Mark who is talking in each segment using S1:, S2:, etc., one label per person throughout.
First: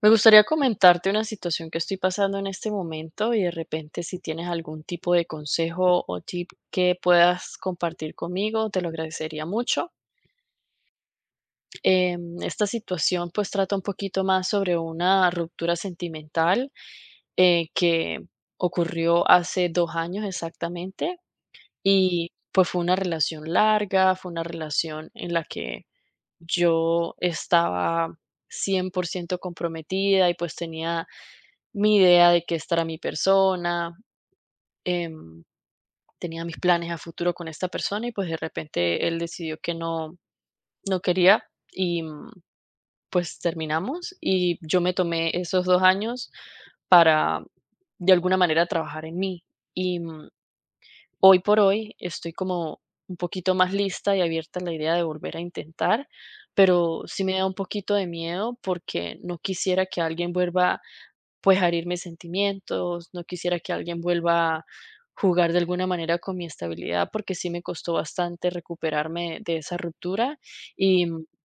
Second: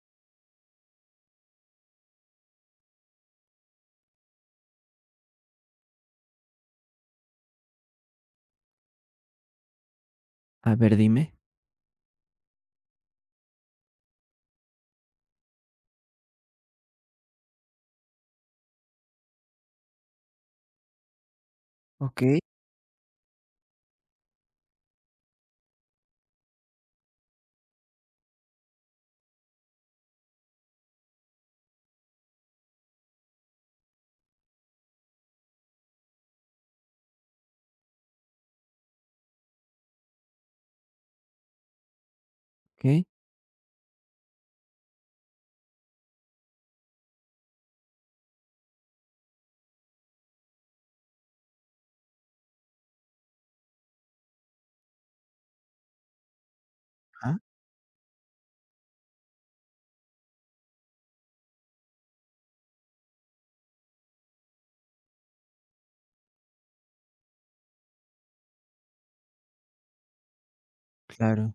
S1: Me gustaría comentarte una situación que estoy pasando en este momento y de repente si tienes algún tipo de consejo o tip que puedas compartir conmigo, te lo agradecería mucho.
S2: A ver, dime.
S1: Esta situación pues trata un poquito más sobre una ruptura sentimental que ocurrió hace 2 años exactamente. Y
S2: Okey.
S1: pues fue una relación larga, fue una relación en la que yo estaba 100% comprometida y pues tenía mi idea de que esta era mi persona. em, Tenía mis planes a futuro con esta persona y pues de repente él decidió que no, no quería. Y
S2: Okey.
S1: pues terminamos y yo me tomé esos 2 años para, de alguna manera, trabajar en mí. Y hoy por hoy estoy como un poquito más lista y abierta a la idea de volver a intentar, pero sí me
S2: Ah,
S1: da un poquito de miedo porque no quisiera que alguien vuelva pues a herir mis sentimientos, no quisiera que alguien vuelva a jugar de alguna manera con mi estabilidad, porque sí me costó bastante recuperarme de esa ruptura,
S2: claro.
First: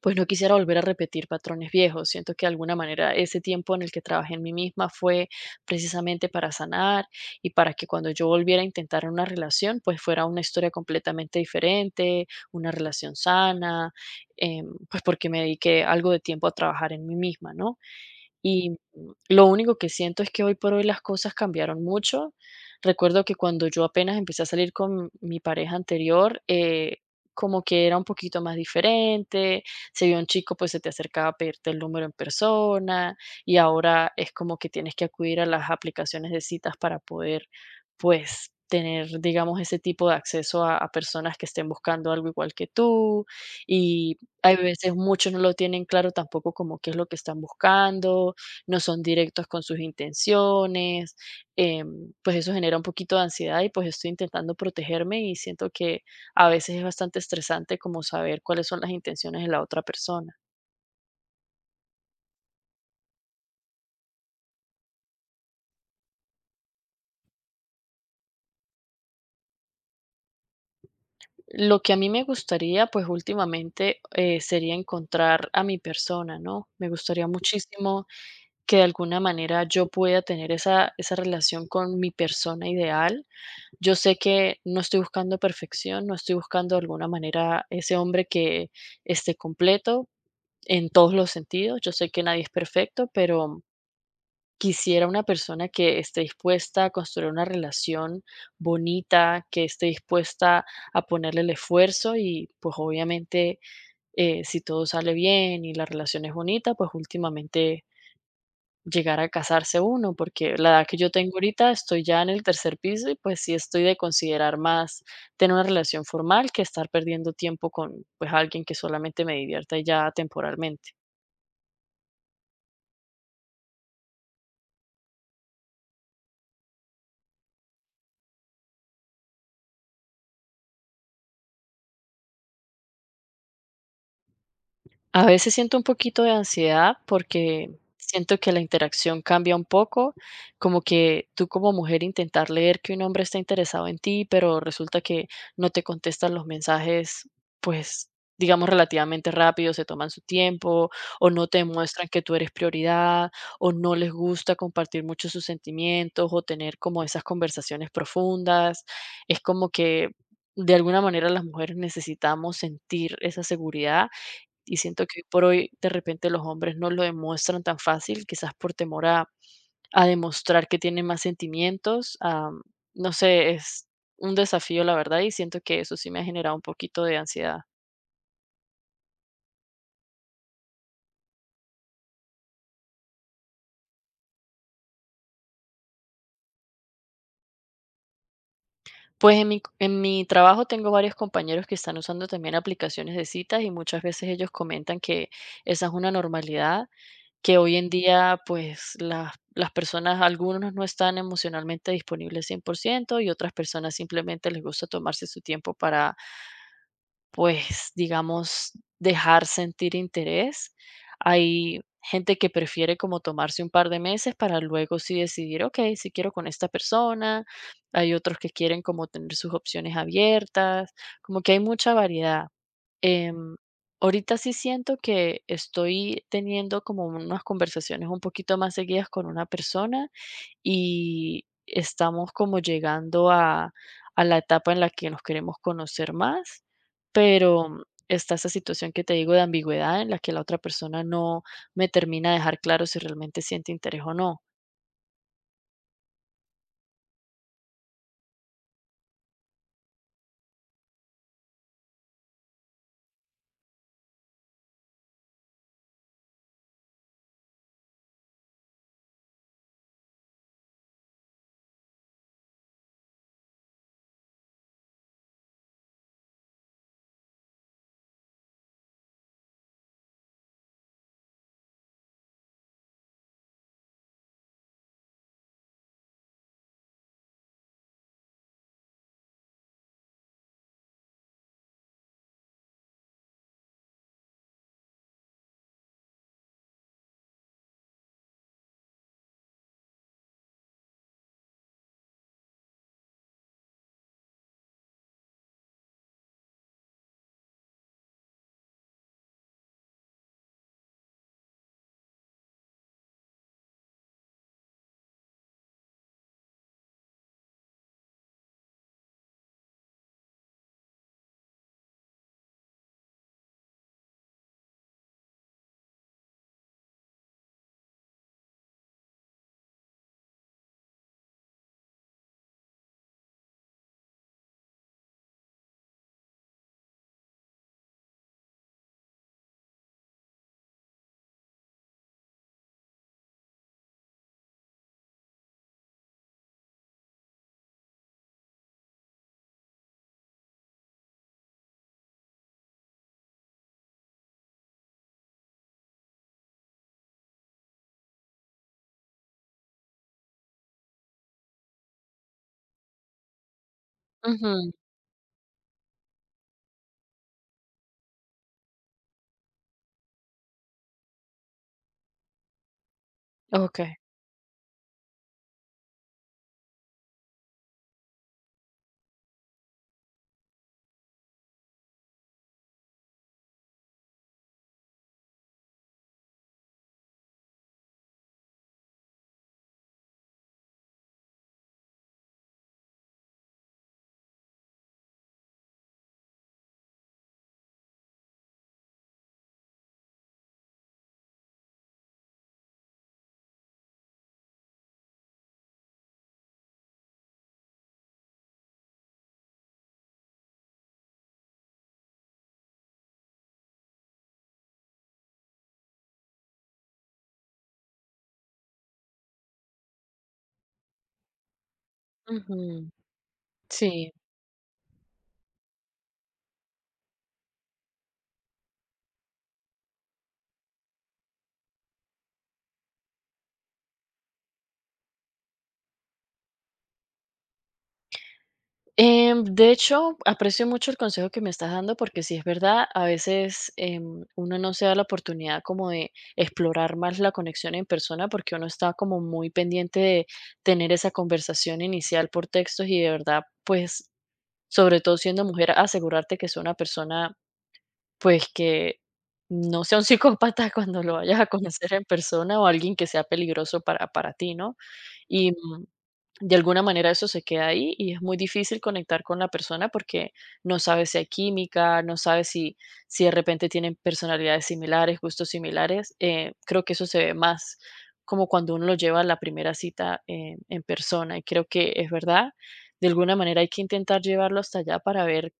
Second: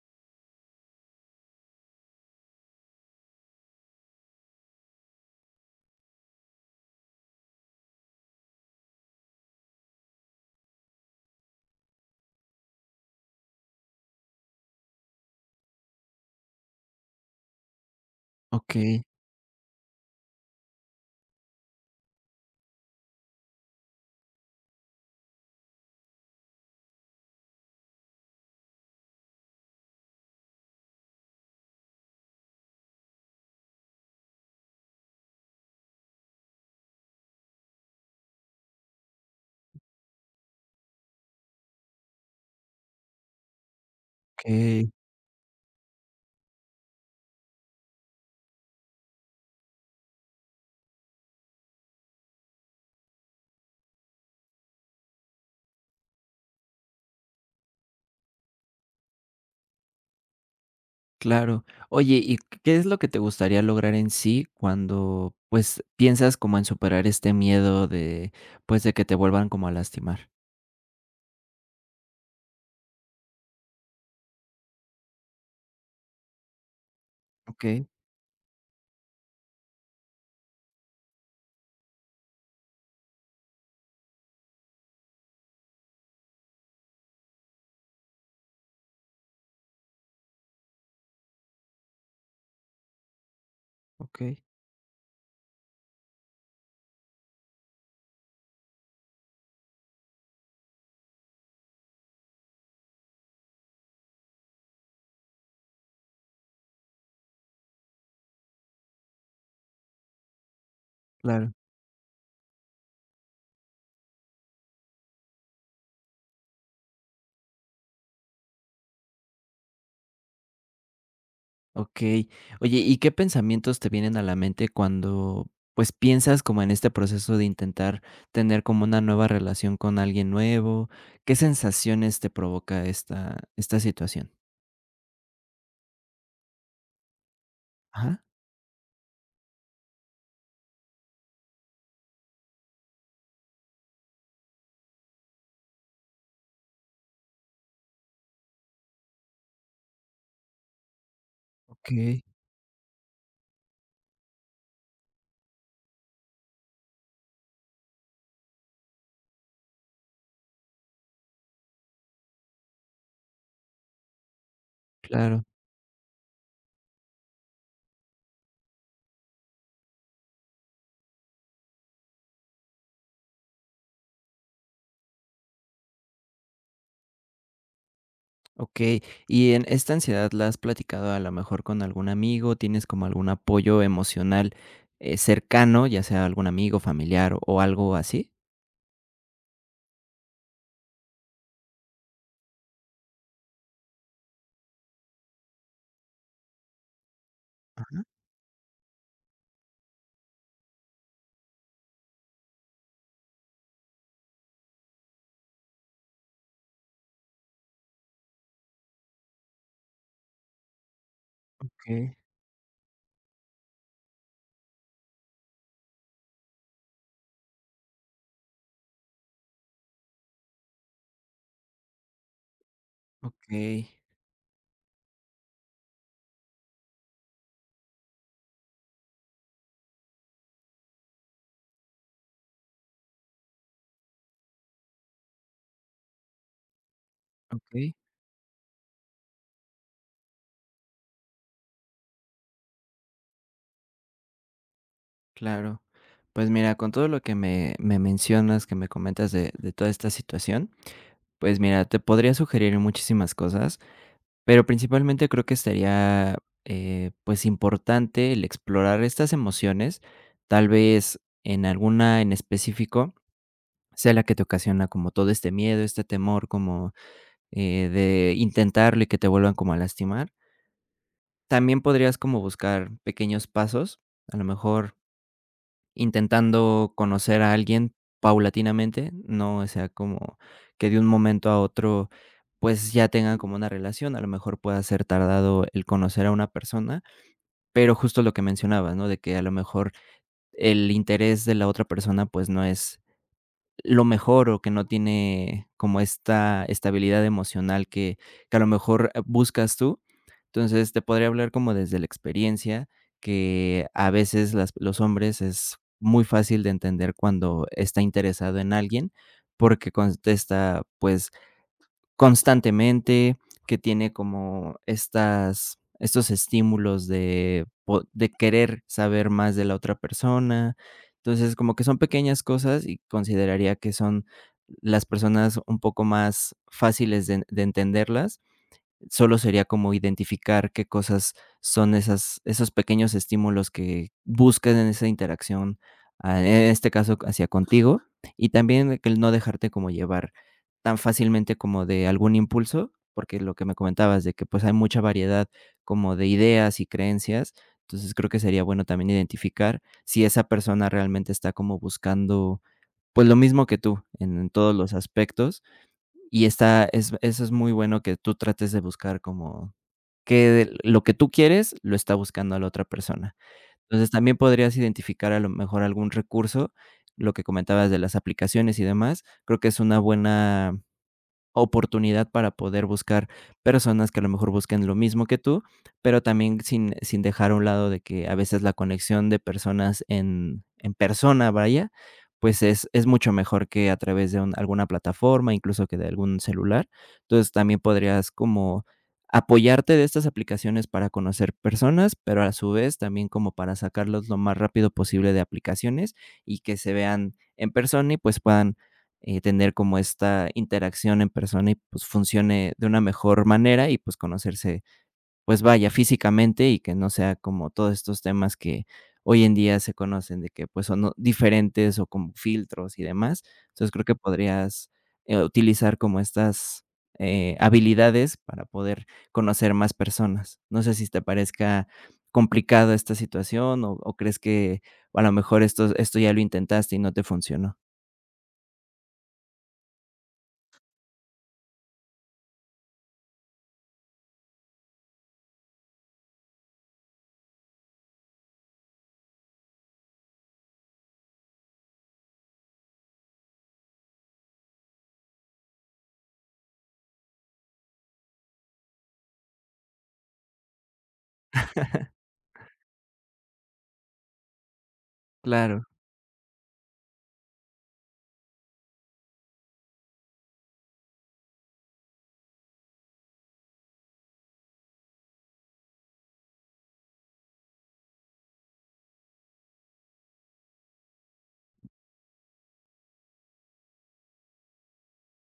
S1: pues no quisiera volver a repetir patrones viejos. Siento que de alguna manera ese tiempo en el que trabajé en mí misma fue precisamente para sanar y para que cuando yo volviera a intentar una relación, pues fuera una historia completamente diferente, una relación sana, pues porque me dediqué algo de tiempo a trabajar en mí misma, ¿no? Y
S2: Okey,
S1: lo único que siento es que hoy por hoy las cosas cambiaron mucho. Recuerdo que cuando yo apenas empecé a salir con mi pareja anterior, como que era un poquito más diferente: si había un chico, pues se te acercaba a pedirte el número en persona, y ahora es como que tienes que acudir a las aplicaciones de citas para poder, pues, tener, digamos, ese tipo de acceso a personas que estén buscando algo igual que tú, y hay
S2: okey,
S1: veces muchos no lo tienen claro tampoco, como qué es lo que están buscando, no son directos con sus intenciones. Pues eso genera un poquito de ansiedad y pues estoy intentando protegerme, y siento que a veces es bastante estresante como saber cuáles son las intenciones de la otra persona.
S2: claro. Oye, ¿y qué es lo que te gustaría lograr en sí cuando, pues, piensas como en superar este miedo de, pues, de que te vuelvan como a lastimar?
S1: Lo que a mí me gustaría, pues últimamente, sería encontrar a mi persona, ¿no? Me gustaría
S2: Okey,
S1: muchísimo que de alguna manera yo pueda tener esa relación con mi persona ideal. Yo sé que no estoy buscando perfección, no estoy buscando de alguna manera ese hombre que esté completo en todos los sentidos. Yo sé que nadie es perfecto, pero
S2: okey,
S1: quisiera una persona que esté dispuesta a construir una relación bonita, que esté dispuesta a ponerle el esfuerzo, y pues obviamente, si todo sale bien y la relación es bonita, pues últimamente llegar a casarse uno, porque la edad que yo tengo
S2: claro.
S1: ahorita, estoy ya en el tercer piso y pues sí estoy de considerar más tener una relación formal que estar perdiendo tiempo con pues alguien que solamente me divierta y ya, temporalmente.
S2: Okey. Oye, ¿y qué pensamientos te vienen a la mente cuando, pues, piensas como en este proceso de intentar tener como una nueva relación con alguien nuevo? ¿Qué sensaciones te provoca esta situación?
S1: A veces siento un poquito de ansiedad porque
S2: Ajá.
S1: siento que la interacción cambia un poco. Como que tú, como mujer, intentar leer que un hombre está interesado en ti, pero resulta que no te contestan los mensajes, pues, digamos, relativamente rápido, se toman su tiempo, o no te muestran
S2: Okey.
S1: que tú eres prioridad, o no les gusta compartir mucho sus sentimientos o tener como esas conversaciones profundas. Es como que de alguna manera las mujeres necesitamos sentir esa seguridad, y siento que hoy
S2: Claro,
S1: por hoy, de repente, los hombres no lo demuestran tan fácil, quizás por temor a demostrar que tienen más sentimientos. No sé, es un desafío, la verdad, y siento que eso sí me ha generado un poquito de ansiedad.
S2: okey. Y en esta ansiedad, ¿la has platicado a lo mejor con algún amigo? ¿Tienes como algún apoyo emocional, cercano, ya sea algún amigo, familiar o algo así?
S1: Pues, en mi trabajo tengo varios compañeros que están usando también aplicaciones de citas, y muchas veces ellos comentan que esa es una normalidad, que hoy en día, pues, las personas, algunos no están emocionalmente disponibles 100%, y otras personas simplemente les gusta tomarse su tiempo para, pues, digamos, dejar sentir interés. Hay
S2: Okay,
S1: gente que prefiere como tomarse un par de meses para luego sí decidir, ok, si quiero con esta persona. Hay otros que quieren como tener sus opciones abiertas, como que hay mucha variedad. Em,
S2: okay,
S1: Ahorita sí siento que estoy teniendo como unas conversaciones un poquito más seguidas con una persona, y estamos como llegando a la etapa en la que nos queremos conocer más, pero
S2: okay.
S1: está esa situación que te digo de ambigüedad, en la que la otra persona no me termina de dejar claro si realmente siente interés o no.
S2: Claro. Pues mira, con todo lo que me mencionas, que me comentas de toda esta situación, pues mira, te podría sugerir muchísimas cosas, pero principalmente creo que estaría, pues importante el explorar estas emociones, tal vez en alguna en específico sea la que te ocasiona como todo este miedo, este temor como, de intentarlo y que te vuelvan como a lastimar. También podrías como buscar pequeños pasos, a lo mejor intentando conocer a alguien paulatinamente, no o sea como que de un momento a otro, pues, ya tengan como una relación, a lo mejor pueda ser tardado el conocer a una persona, pero justo lo que mencionabas, ¿no? De que a lo mejor el interés de la otra persona, pues, no es lo mejor, o que no tiene como esta estabilidad emocional que a lo mejor, buscas tú. Entonces, te podría hablar como desde la experiencia, que a veces las los hombres es muy fácil de entender cuando está interesado en alguien, porque contesta, pues, constantemente, que tiene como estas estos estímulos de querer saber más de la otra persona. Entonces, como que son pequeñas cosas y consideraría que son las personas un poco más fáciles de entenderlas. Solo sería como identificar qué cosas son esas esos pequeños estímulos que buscas en esa interacción, en este caso hacia contigo, y también el no dejarte como llevar tan fácilmente como de algún impulso, porque lo que me comentabas de que, pues, hay mucha variedad como de ideas y creencias. Entonces, creo que sería bueno también identificar si esa persona realmente está como buscando, pues, lo mismo que tú en
S1: Ujú.
S2: todos los aspectos y está es eso es muy bueno que tú trates de buscar como que lo que tú quieres lo está buscando la otra persona.
S1: Ok.
S2: Entonces, también podrías identificar a lo mejor algún recurso, lo que comentabas de las aplicaciones y demás, creo que es una buena oportunidad para poder buscar personas que a lo mejor busquen lo mismo que tú, pero también sin dejar a un lado de que a veces la conexión de personas en persona, vaya, pues es mucho mejor que a través de un alguna plataforma, incluso que de algún celular. Entonces, también podrías como apoyarte de estas aplicaciones para conocer personas, pero a su vez también como para sacarlos lo más rápido posible de aplicaciones y que se vean en persona y, pues, puedan tener como esta interacción en persona y pues funcione de una mejor manera y pues conocerse, pues vaya, físicamente y que no sea como todos estos temas que hoy en día se conocen de que pues son diferentes o como
S1: Ujú.
S2: filtros y demás. Entonces creo
S1: Sí.
S2: que podrías utilizar como estas habilidades para poder conocer más personas. No sé si te parezca complicado esta situación o crees que a lo mejor esto ya lo intentaste y no te funcionó.
S1: De hecho, aprecio mucho el consejo que me estás dando, porque sí es verdad, a veces uno no se da la oportunidad como de explorar más la conexión en persona, porque uno está como muy pendiente de tener esa conversación inicial por textos, y de verdad, pues, sobre todo siendo mujer, asegurarte que sea una persona, pues, que no sea un psicópata cuando lo vayas a conocer en persona, o alguien que sea peligroso para ti, ¿no? Y,
S2: Claro,
S1: de alguna manera eso se queda ahí y es muy difícil conectar con la persona, porque no sabes si hay química, no sabes si de repente tienen personalidades similares, gustos similares. Creo que eso se ve más como cuando uno lo lleva a la primera cita, en persona, y creo que es verdad. De alguna manera hay que intentar llevarlo hasta allá para ver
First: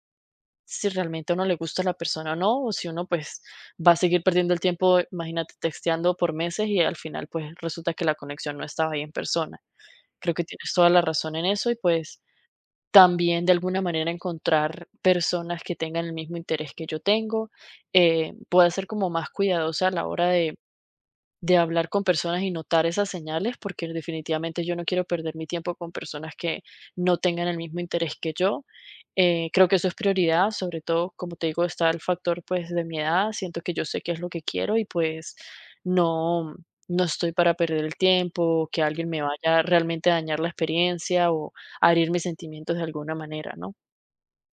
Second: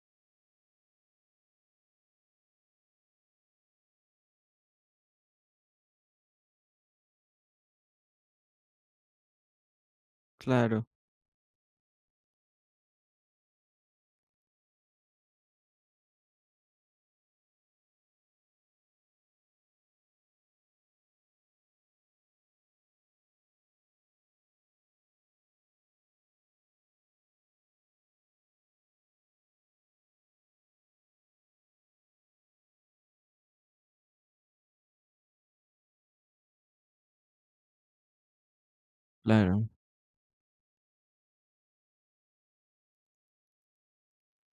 S1: si realmente a uno le gusta la persona o no, o si uno pues va a seguir perdiendo el tiempo, imagínate, texteando por meses, y al final pues resulta que la conexión no estaba ahí en persona. Creo que tienes
S2: claro.
S1: toda la razón en eso, y pues también de alguna manera encontrar personas que tengan el mismo interés que yo tengo. Pueda ser como más cuidadosa a la hora de hablar con personas y notar esas señales, porque definitivamente yo no quiero perder mi tiempo con personas que no tengan el mismo interés que yo. Creo que eso es prioridad. Sobre todo, como te digo, está el factor pues de mi edad, siento que yo sé qué es lo que quiero, y pues no, no estoy para perder el tiempo, que alguien me vaya
S2: Claro,
S1: realmente a dañar la experiencia o a herir mis sentimientos de alguna manera, ¿no?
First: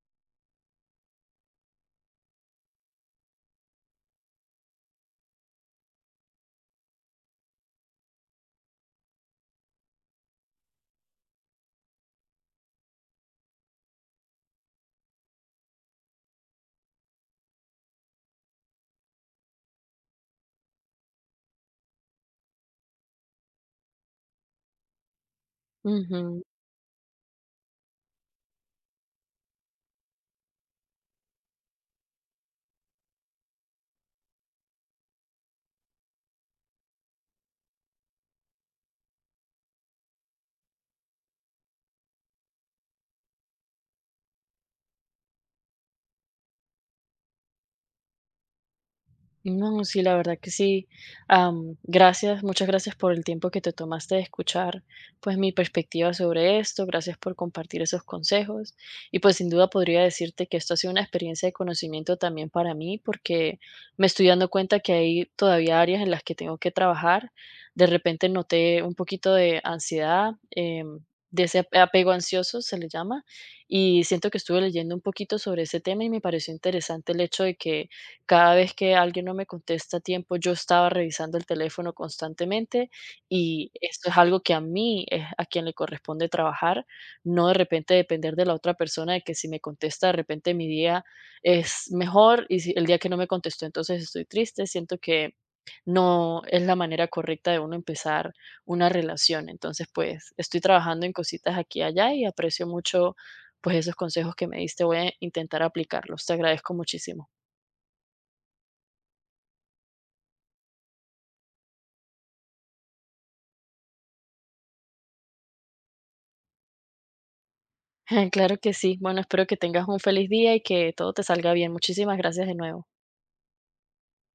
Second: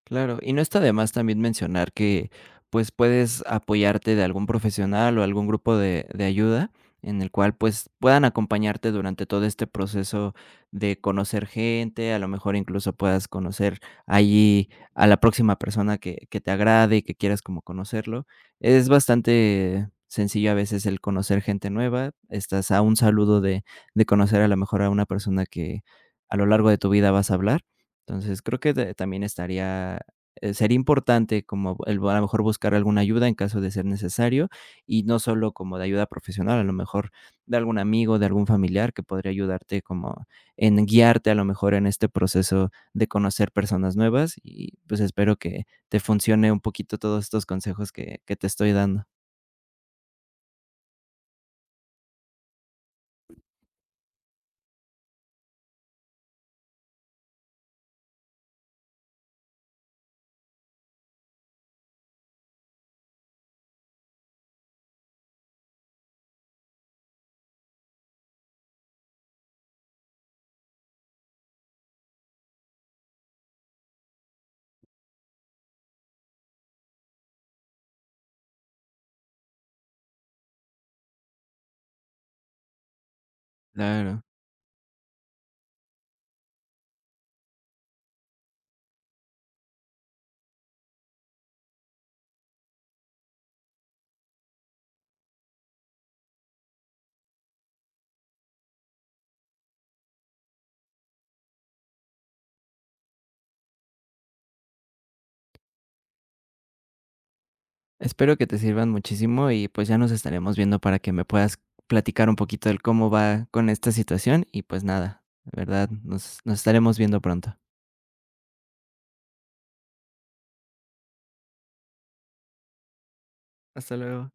S2: claro. Y no está de más también mencionar que, pues, puedes apoyarte de algún profesional o algún grupo de ayuda en el cual, pues, puedan acompañarte durante todo este proceso de conocer gente, a lo mejor incluso puedas conocer allí a la próxima persona que te agrade y que quieras como conocerlo. Es bastante sencillo a veces el conocer gente nueva, estás a un saludo de conocer a lo mejor a una persona que a
S1: Ujú.
S2: lo largo de tu vida vas a hablar. Entonces, creo que de también estaría sería importante como el a lo mejor buscar alguna ayuda en caso de ser necesario, y no solo como de ayuda profesional, a lo mejor de algún amigo, de algún familiar que podría ayudarte como en guiarte, a lo mejor, en este proceso de conocer personas nuevas, y, pues, espero que te funcione un poquito todos estos consejos que te estoy dando.
S1: No, sí, la verdad que sí. Gracias, muchas gracias por el tiempo que te tomaste de escuchar, pues, mi perspectiva sobre esto. Gracias por compartir esos consejos. Y pues sin duda podría decirte que esto ha sido una experiencia de conocimiento también para mí, porque me estoy dando cuenta que hay todavía áreas en las que tengo que trabajar. De repente noté un poquito de ansiedad, de ese apego ansioso se le llama, y siento que estuve leyendo un poquito sobre ese tema y me pareció interesante el hecho de que cada vez que alguien no me contesta a tiempo, yo estaba revisando el teléfono constantemente, y esto es
S2: Claro.
S1: algo que a mí es a quien le corresponde trabajar, no de repente depender de la otra persona de que, si me contesta, de repente mi día es mejor, y si el día que no me contestó, entonces estoy triste. Siento que no es la manera correcta de uno empezar una relación. Entonces, pues, estoy trabajando en cositas aquí y allá, y aprecio mucho pues esos consejos que me diste. Voy a intentar aplicarlos. Te agradezco muchísimo.
S2: Espero que te sirvan muchísimo y pues ya nos estaremos viendo para que me puedas platicar un poquito del cómo va con esta situación y pues nada, de verdad, nos estaremos viendo pronto.
S1: Claro que sí. Bueno, espero que tengas un feliz día y que todo te salga bien. Muchísimas gracias de nuevo.
S2: Hasta luego.